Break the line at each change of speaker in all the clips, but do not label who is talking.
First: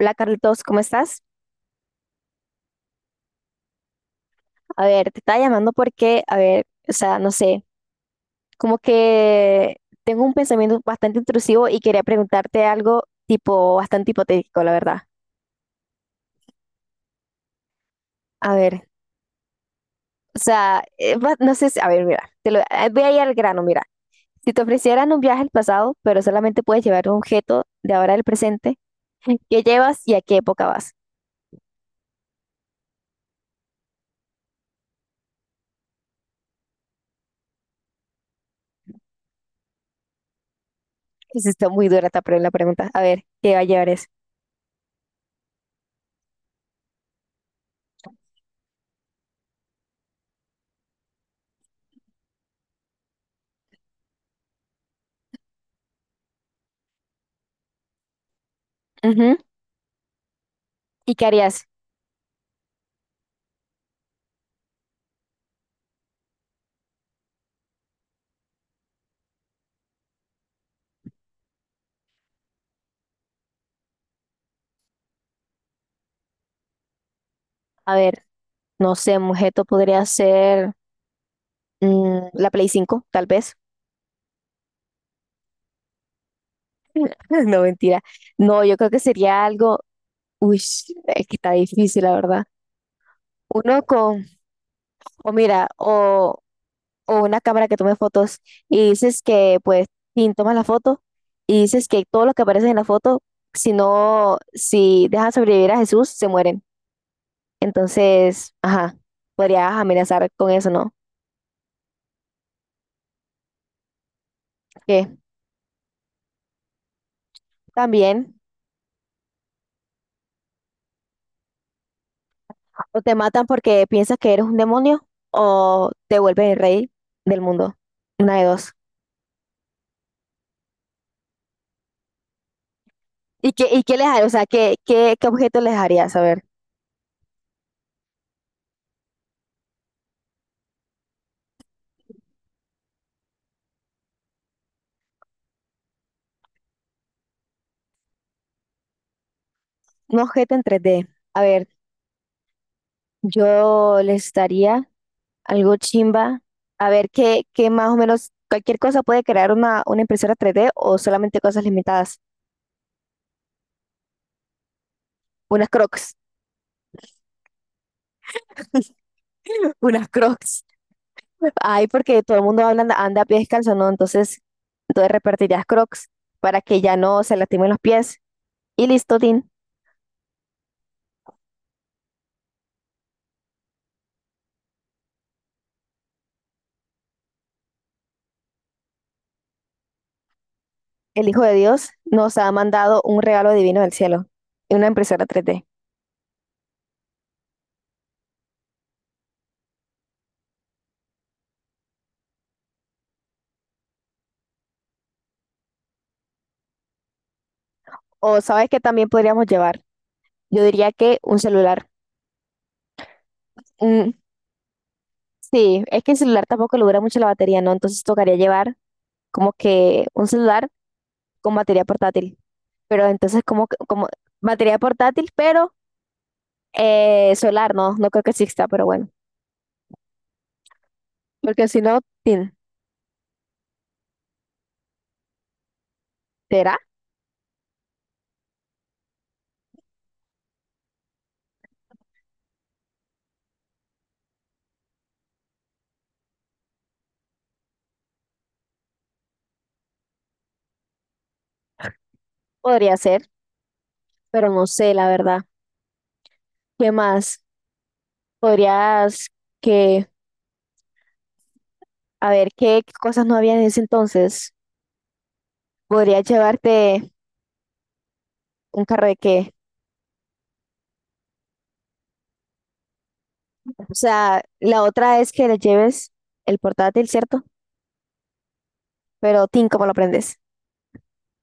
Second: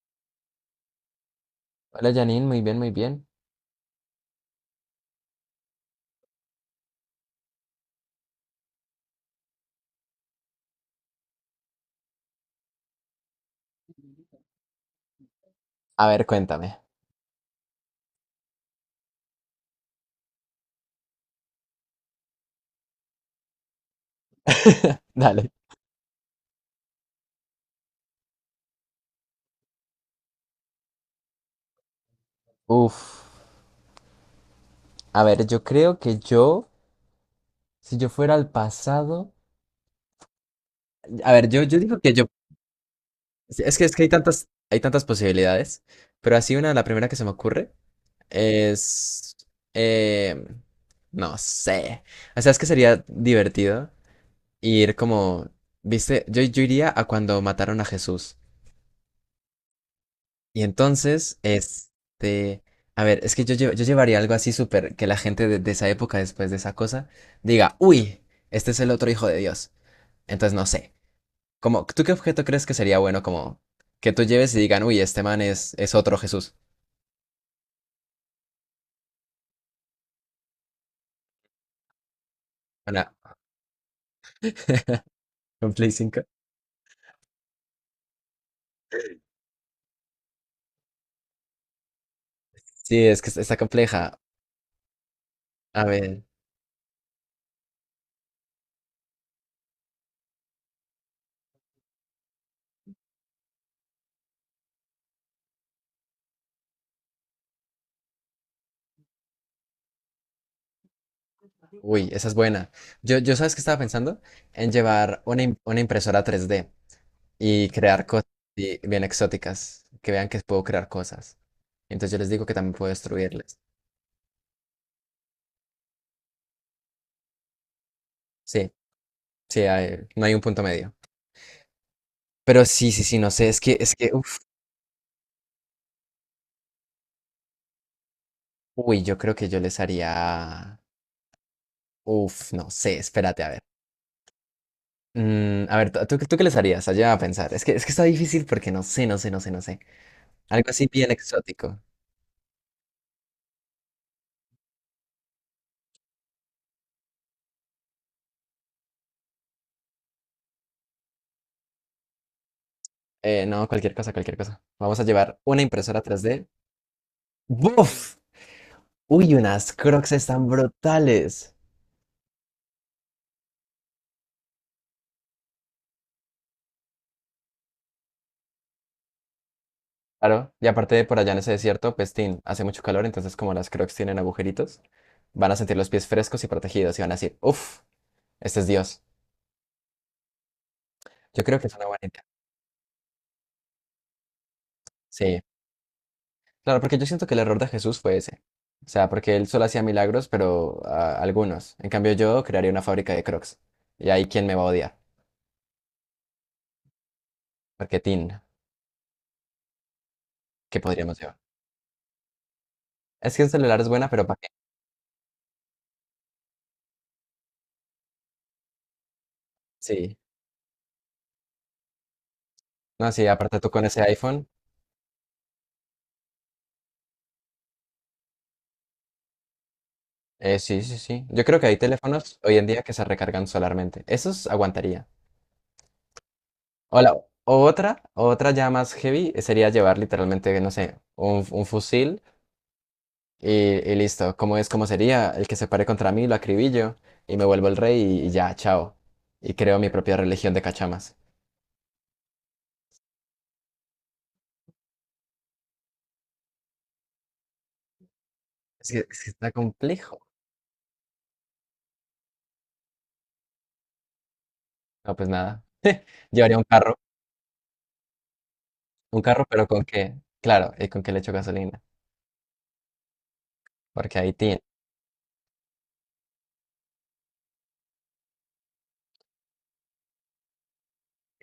Hola Carlitos, ¿cómo estás?
Hola Janine, muy bien, muy bien.
A ver, te estaba llamando porque, a ver, o sea, no sé, como que tengo un pensamiento bastante intrusivo y quería preguntarte algo tipo bastante hipotético, la verdad.
A ver, cuéntame.
A ver, o sea, no sé si, a ver, mira, voy a ir al grano, mira. Si te ofrecieran un viaje
Dale.
al pasado, pero solamente puedes llevar un objeto de ahora al presente, ¿qué llevas y a qué época vas?
Uf. A ver, yo creo que yo, si yo fuera al pasado, a
Sí,
ver, yo,
está
yo
muy
digo
dura
que
esta
yo,
pre- la pregunta. A ver, ¿qué va a
es que,
llevar
es que
eso?
hay tantas posibilidades, pero así una, la primera que se me ocurre es, eh, no sé. O sea, es que sería divertido ir como, viste, yo iría a cuando mataron a Jesús.
Ujú.
Y
¿Y qué
entonces,
harías?
este, a ver, es que yo, yo llevaría algo así súper, que la gente de esa época, después de esa cosa, diga, uy, este es el otro hijo de Dios. Entonces, no sé, como, ¿tú qué objeto crees que sería bueno como que tú lleves y digan, uy, este man es otro Jesús?
A ver, no sé, un objeto podría ser... Mm, la Play 5
Una,
tal vez.
un Play 5.
No, mentira. No, yo creo que sería algo. Uy, es que está difícil, la verdad.
Sí, es que está
Uno
compleja.
con, o mira,
A ver,
o una cámara que tome fotos y dices que, pues, sin tomas la foto y dices que todos los que aparecen en la foto, si no, si dejan sobrevivir a Jesús, se mueren. Entonces, ajá, podrías amenazar con eso, ¿no?
uy, esa es buena. Yo, ¿sabes qué estaba pensando? En
Que
llevar una impresora 3D. Y crear cosas
también.
así bien exóticas, que vean que puedo crear cosas. Entonces yo les digo que también puedo
O te matan
destruirles.
porque piensas que eres un demonio o te vuelves el rey del mundo. Una de
Sí,
dos.
sí, no hay un punto medio. Pero sí, sí, sí, no sé, es que,
Y
es
qué les
que,
haría? O
uff,
sea, ¿qué, qué, qué objeto les harías? A ver,
uy, yo creo que yo les haría, uff, no sé, espérate, a ver. Mm, a ver, ¿tú qué les harías? Allá a pensar. Es que está difícil porque no sé, no sé, no sé, no sé.
un objeto en
Algo así
3D.
bien
A ver,
exótico.
yo les daría algo chimba. A ver, ¿qué, qué más o menos, cualquier cosa puede crear una impresora 3D o solamente cosas limitadas?
No, cualquier cosa, cualquier cosa. Vamos a llevar una
Unas
impresora
crocs,
3D. ¡Buf! Uy, unas
unas
Crocs están
crocs.
brutales.
Ay, porque todo el mundo anda a pie descalzo, ¿no? Entonces, entonces repartirías crocs para que ya no se lastimen los pies. Y listo, Tin.
Claro, y aparte de por allá en ese desierto, Pestín, hace mucho calor, entonces como las Crocs tienen agujeritos, van a sentir los pies frescos y protegidos y van a decir, ¡uf! Este es Dios.
El Hijo
Yo
de
creo que es una
Dios
buena idea.
nos ha mandado un regalo divino del cielo, una impresora
Sí,
tres d.
claro, porque yo siento que el error de Jesús fue ese. O sea, porque él solo hacía milagros, pero ah, algunos. En cambio, yo crearía una fábrica de Crocs. Y ahí, ¿quién me va a odiar? Porque Tin,
O sabes que también podríamos llevar, yo
¿qué
diría
podríamos
que
llevar?
un celular.
Es que el celular es
Mm,
buena, pero para.
sí, es que el celular tampoco le dura mucho la batería, ¿no? Entonces tocaría llevar como que
Sí,
un celular con batería portátil. Pero
no, sí,
entonces
aparte
como,
tú
que-
con ese
como
iPhone,
batería portátil, pero solar, no, no creo que exista, pero bueno.
sí, sí, sí. Yo creo
Porque
que hay
si no,
teléfonos
tin,
hoy en día que se recargan solarmente. Esos aguantaría.
¿será?
O la- o otra, o otra ya más heavy sería llevar literalmente, no sé, un fusil y, y listo. ¿Como es, como sería? El que se pare contra mí, lo acribillo y me vuelvo el rey y ya, chao. Y creo mi propia religión de cachamas.
Podría ser, pero no sé, la verdad. ¿Qué más?
Es que, es
Podrías
que está
que...
complejo.
A ver, ¿qué cosas no había en ese entonces?
No, pues nada.
Podría
Llevaría
llevarte un carro de
un carro,
qué.
pero ¿con qué? Claro, ¿y con qué le echo gasolina?
O
Porque ahí
sea,
tiene.
la otra es que le lleves el portátil, ¿cierto? Pero, Tim, ¿cómo lo prendes?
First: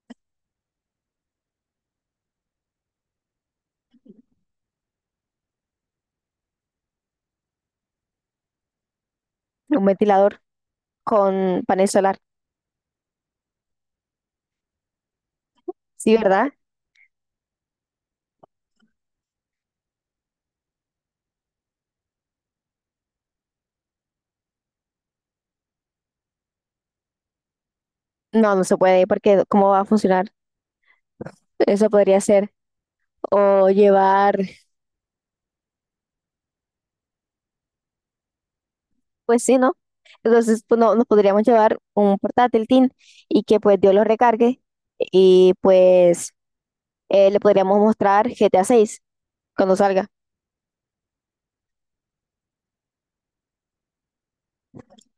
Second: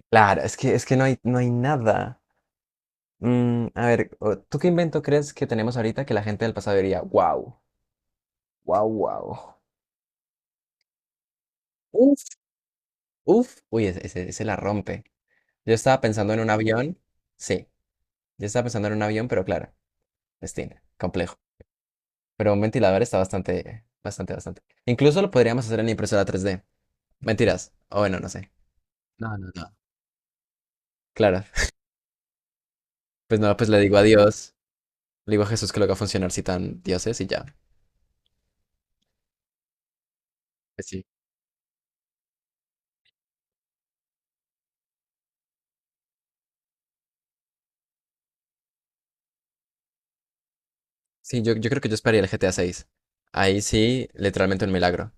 Claro, es que no hay, no hay nada. Mm, a ver, ¿tú qué invento crees que tenemos ahorita que la gente del pasado diría, wow, wow, wow?
Un ventilador con panel solar.
Uf, uf. Uy, ese la rompe. Yo estaba
Sí,
pensando en un
¿verdad?
avión. Sí, yo estaba pensando en un avión, pero claro, destino, complejo. Pero un ventilador está bastante, bastante, bastante. Incluso lo podríamos hacer en impresora 3D. Mentiras. O bueno, no sé.
No, no se puede,
No,
porque
no,
¿cómo
no.
va a funcionar?
Claro.
Eso podría ser.
Pues no,
O
pues le digo a
llevar,
Dios, le digo a Jesús que lo haga funcionar si tan dioses y ya.
pues sí, ¿no? Entonces, pues,
Pues
no, nos
sí.
podríamos llevar un portátil, tin, y que pues Dios lo recargue y pues le podríamos mostrar GTA seis cuando salga.
Sí, yo creo que yo esperaría el GTA 6. Ahí sí, literalmente un milagro.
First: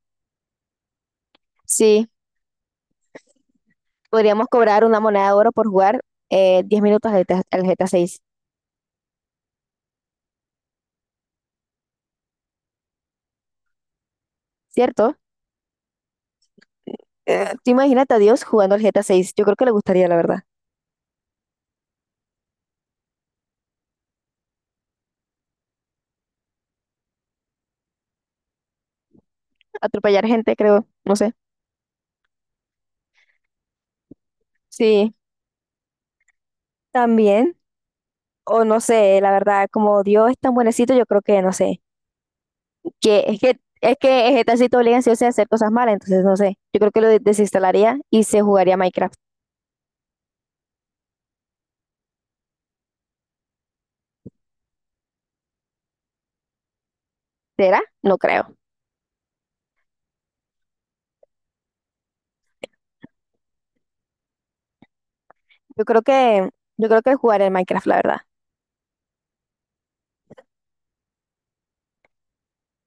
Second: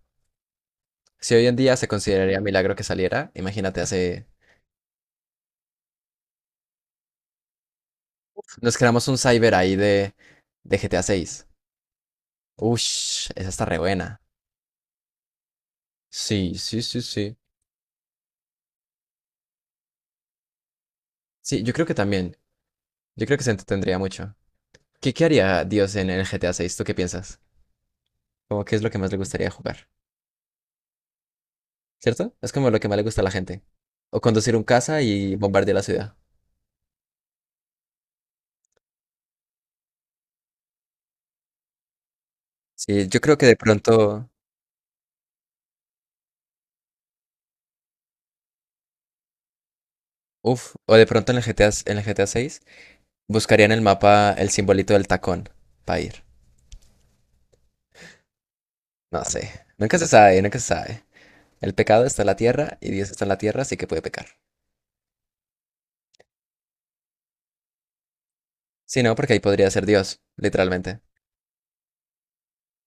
Si hoy en día se
Sí,
consideraría milagro que saliera, imagínate, hace.
podríamos cobrar una moneda de oro por jugar 10 minutos al GTA, al GTA 6,
Nos creamos un cyber ahí de GTA 6. Ush, esa está re buena.
¿cierto?
Sí, sí, sí, sí.
Tú imagínate a Dios jugando al GTA 6. Yo creo que le gustaría, la verdad.
Sí, yo creo que también. Yo creo que se entretendría mucho. ¿Qué haría Dios en el GTA 6? ¿Tú qué piensas? Como qué es lo que más le gustaría jugar,
Atropellar gente, creo. No sé.
¿cierto? Es como lo que más le gusta a la gente. O conducir un caza
Sí,
y bombardear la ciudad.
también. O no sé, la verdad, como Dios es tan buenecito, yo creo que, no sé.
Sí, yo
Que
creo
es
que de
que es que
pronto.
el GTA sí te obliga sí o sí a hacer cosas malas, entonces no sé. Yo creo que lo desinstalaría y se jugaría Minecraft.
Uf, o de pronto en el GTA, en el GTA 6. Buscaría en el mapa el simbolito del tacón para ir.
¿Será? No creo.
No sé. Nunca se sabe, nunca se sabe. El pecado está en la tierra y Dios está en la tierra, así que puede pecar.
Yo creo que, yo creo que jugaría el Minecraft, la verdad.
Si no, porque ahí podría ser Dios, literalmente.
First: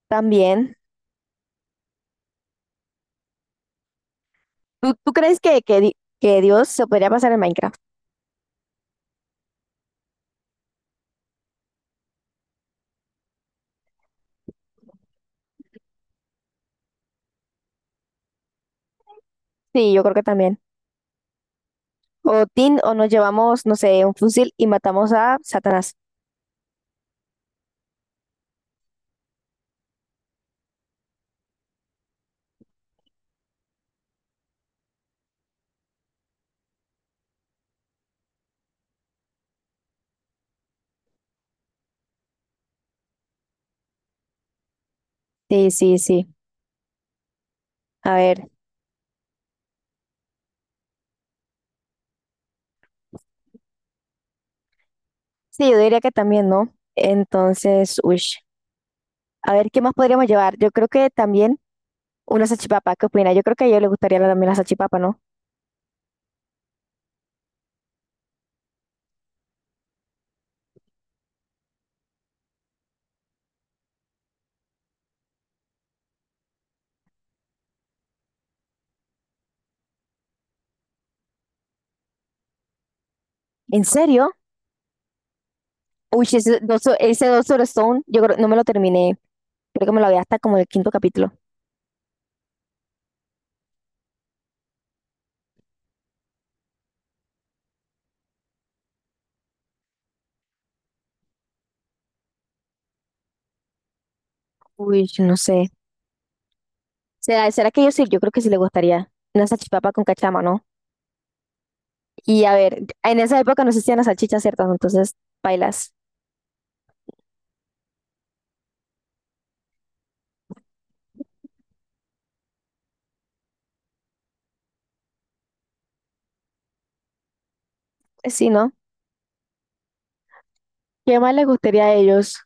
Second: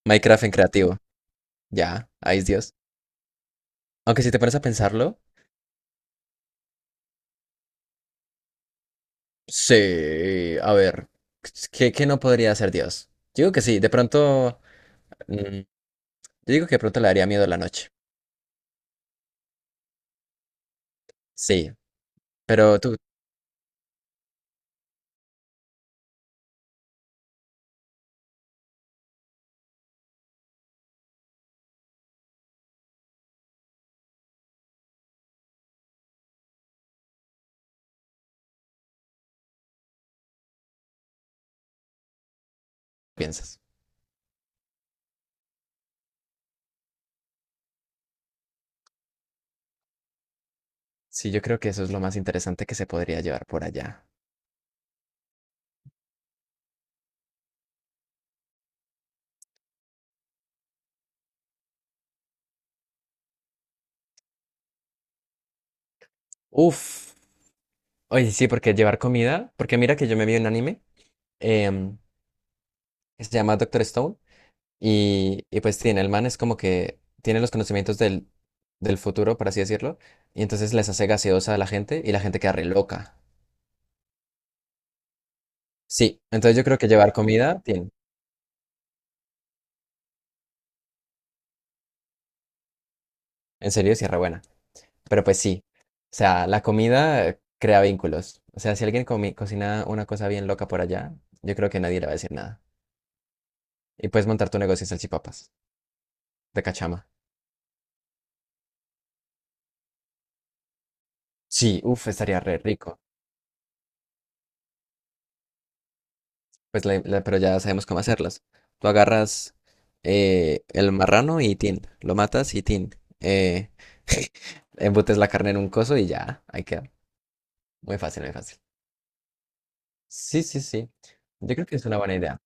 Minecraft en
También.
creativo. Ya, ahí es Dios. Aunque si te pones a
¿Tú, tú
pensarlo,
crees que, que que Dios se podría pasar en Minecraft?
sí, a ver, ¿qué no podría ser Dios? Yo digo que sí, de pronto, mm, yo digo que de pronto le daría miedo a la noche.
Sí, yo creo que también.
Sí,
O Tin,
pero
o
tú
nos llevamos, no sé, un fusil y matamos a Satanás.
piensas.
Sí, sí, sí. A ver.
Sí, yo creo que eso es lo más interesante que se podría llevar por allá.
Sí, yo diría que también, ¿no? Entonces, uy. A ver, ¿qué más podríamos llevar? Yo creo que también una salchipapa. ¿Qué opina? Yo creo que a ellos les gustaría también la salchipapa, ¿no?
Uf. Oye, sí, porque llevar comida, porque mira que yo me vi un anime em, que se llama Doctor Stone y pues tiene, el man es como que tiene los conocimientos del futuro, por así decirlo, y entonces les hace gaseosa a la gente y la gente queda re loca.
¿En serio?
Sí,
Uy,
entonces yo creo que llevar
Ese Doctor
comida tiene,
Stone, yo creo, no me lo terminé. Creo que me lo había hasta como el quinto capítulo.
en serio, sí es re buena, pero pues sí, o sea, la comida crea vínculos, o sea, si alguien cocina una cosa bien loca por allá, yo creo que nadie le va a decir nada. Y puedes montar tu negocio de
Uy, no
salchipapas,
sé.
de cachama.
¿Será, será que yo sí? Yo creo que sí le gustaría. Una salchipapa con cachama, ¿no?
Sí, uff, estaría
Y a
re
ver,
rico.
en esa época no existían las salchichas, ¿cierto? Entonces, bailas.
Pues pero ya sabemos cómo hacerlas. Tú agarras el marrano y tin, lo matas y tin. Embutes la carne en un coso y ya, ahí queda. Muy fácil, muy
Pues sí,
fácil.
¿no?
Sí, sí, sí.
¿Qué más les
Yo creo que
gustaría
es
a
una buena
ellos?
idea.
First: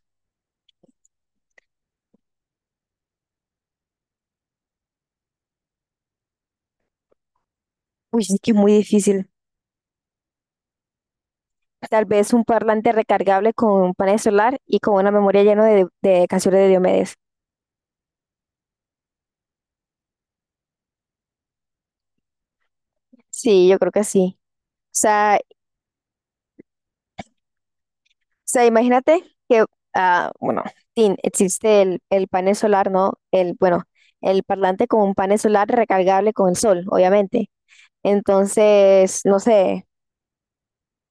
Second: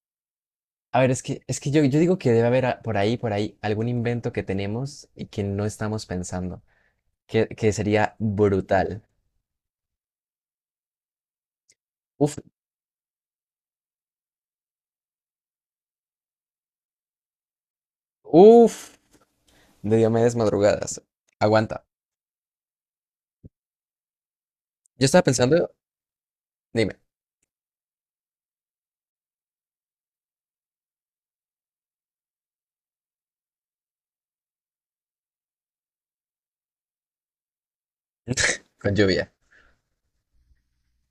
A ver, es que yo, digo que debe haber por ahí, algún invento que tenemos y que no estamos pensando, que sería
Uy, es que muy
brutal.
difícil. Tal vez
Uf,
un parlante recargable con un panel solar y con una memoria llena de canciones de Diomedes.
uf, de Diomedes Madrugadas. Aguanta.
Sí, yo creo que sí.
Yo estaba
O
pensando, dime,
sea, imagínate que, ah, bueno, existe el panel solar, ¿no? El, bueno, el parlante con un panel solar recargable con el sol, obviamente.
con
Entonces,
lluvia.
no sé,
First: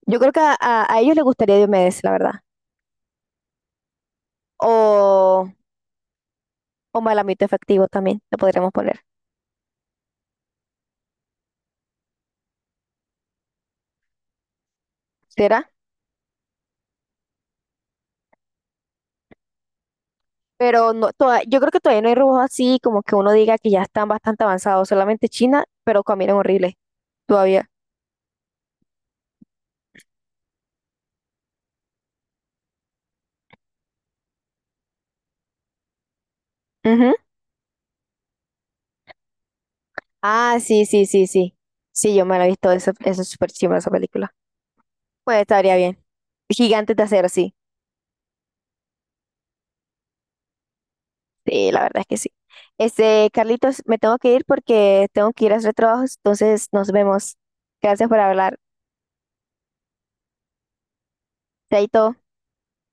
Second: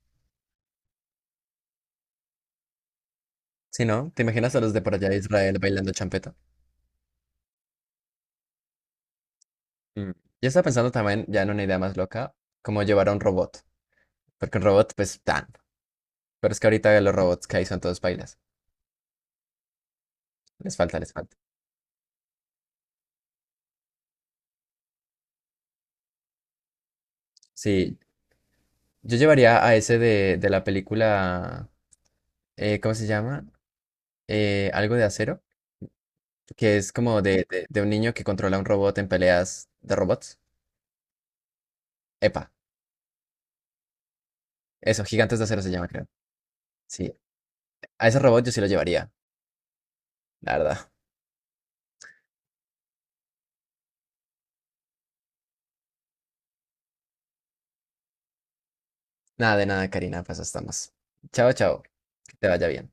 yo creo que a a ellos les gustaría Diomedes, la verdad.
Sí, ¿no? ¿Te imaginas a los de por allá de
O,
Israel bailando champeta?
o Malamito Efectivo también, lo podríamos poner.
Mm. Yo estaba pensando también, ya en una idea más loca, como llevar a un robot. Porque un robot, pues, tan.
¿Será?
Pero es que ahorita los robots que hay son todos bailas. Les
Pero
falta,
no,
les falta.
yo creo que todavía no hay robots así, como que uno diga que ya están bastante avanzados, solamente China, pero caminan horrible todavía.
Sí, yo llevaría a ese de la película, ¿cómo se llama? Algo de acero, que es
Ujú.
como de un niño que controla un robot en peleas de robots.
Ah, sí, sí, sí, sí. Sí, yo me la he
Epa,
visto, eso es súper chimba esa película.
eso, Gigantes
Pues
de Acero se
estaría
llama,
bien.
creo.
Gigantes de
Sí,
Acero, sí.
a ese robot yo sí lo llevaría, la verdad.
Sí, la verdad es que sí. Este, Carlitos, me tengo que ir porque tengo que ir a hacer trabajos, entonces nos vemos. Gracias por hablar.
Nada de nada, Karina, pues estamos. Chao, chao,
Chaito.
que te vaya bien.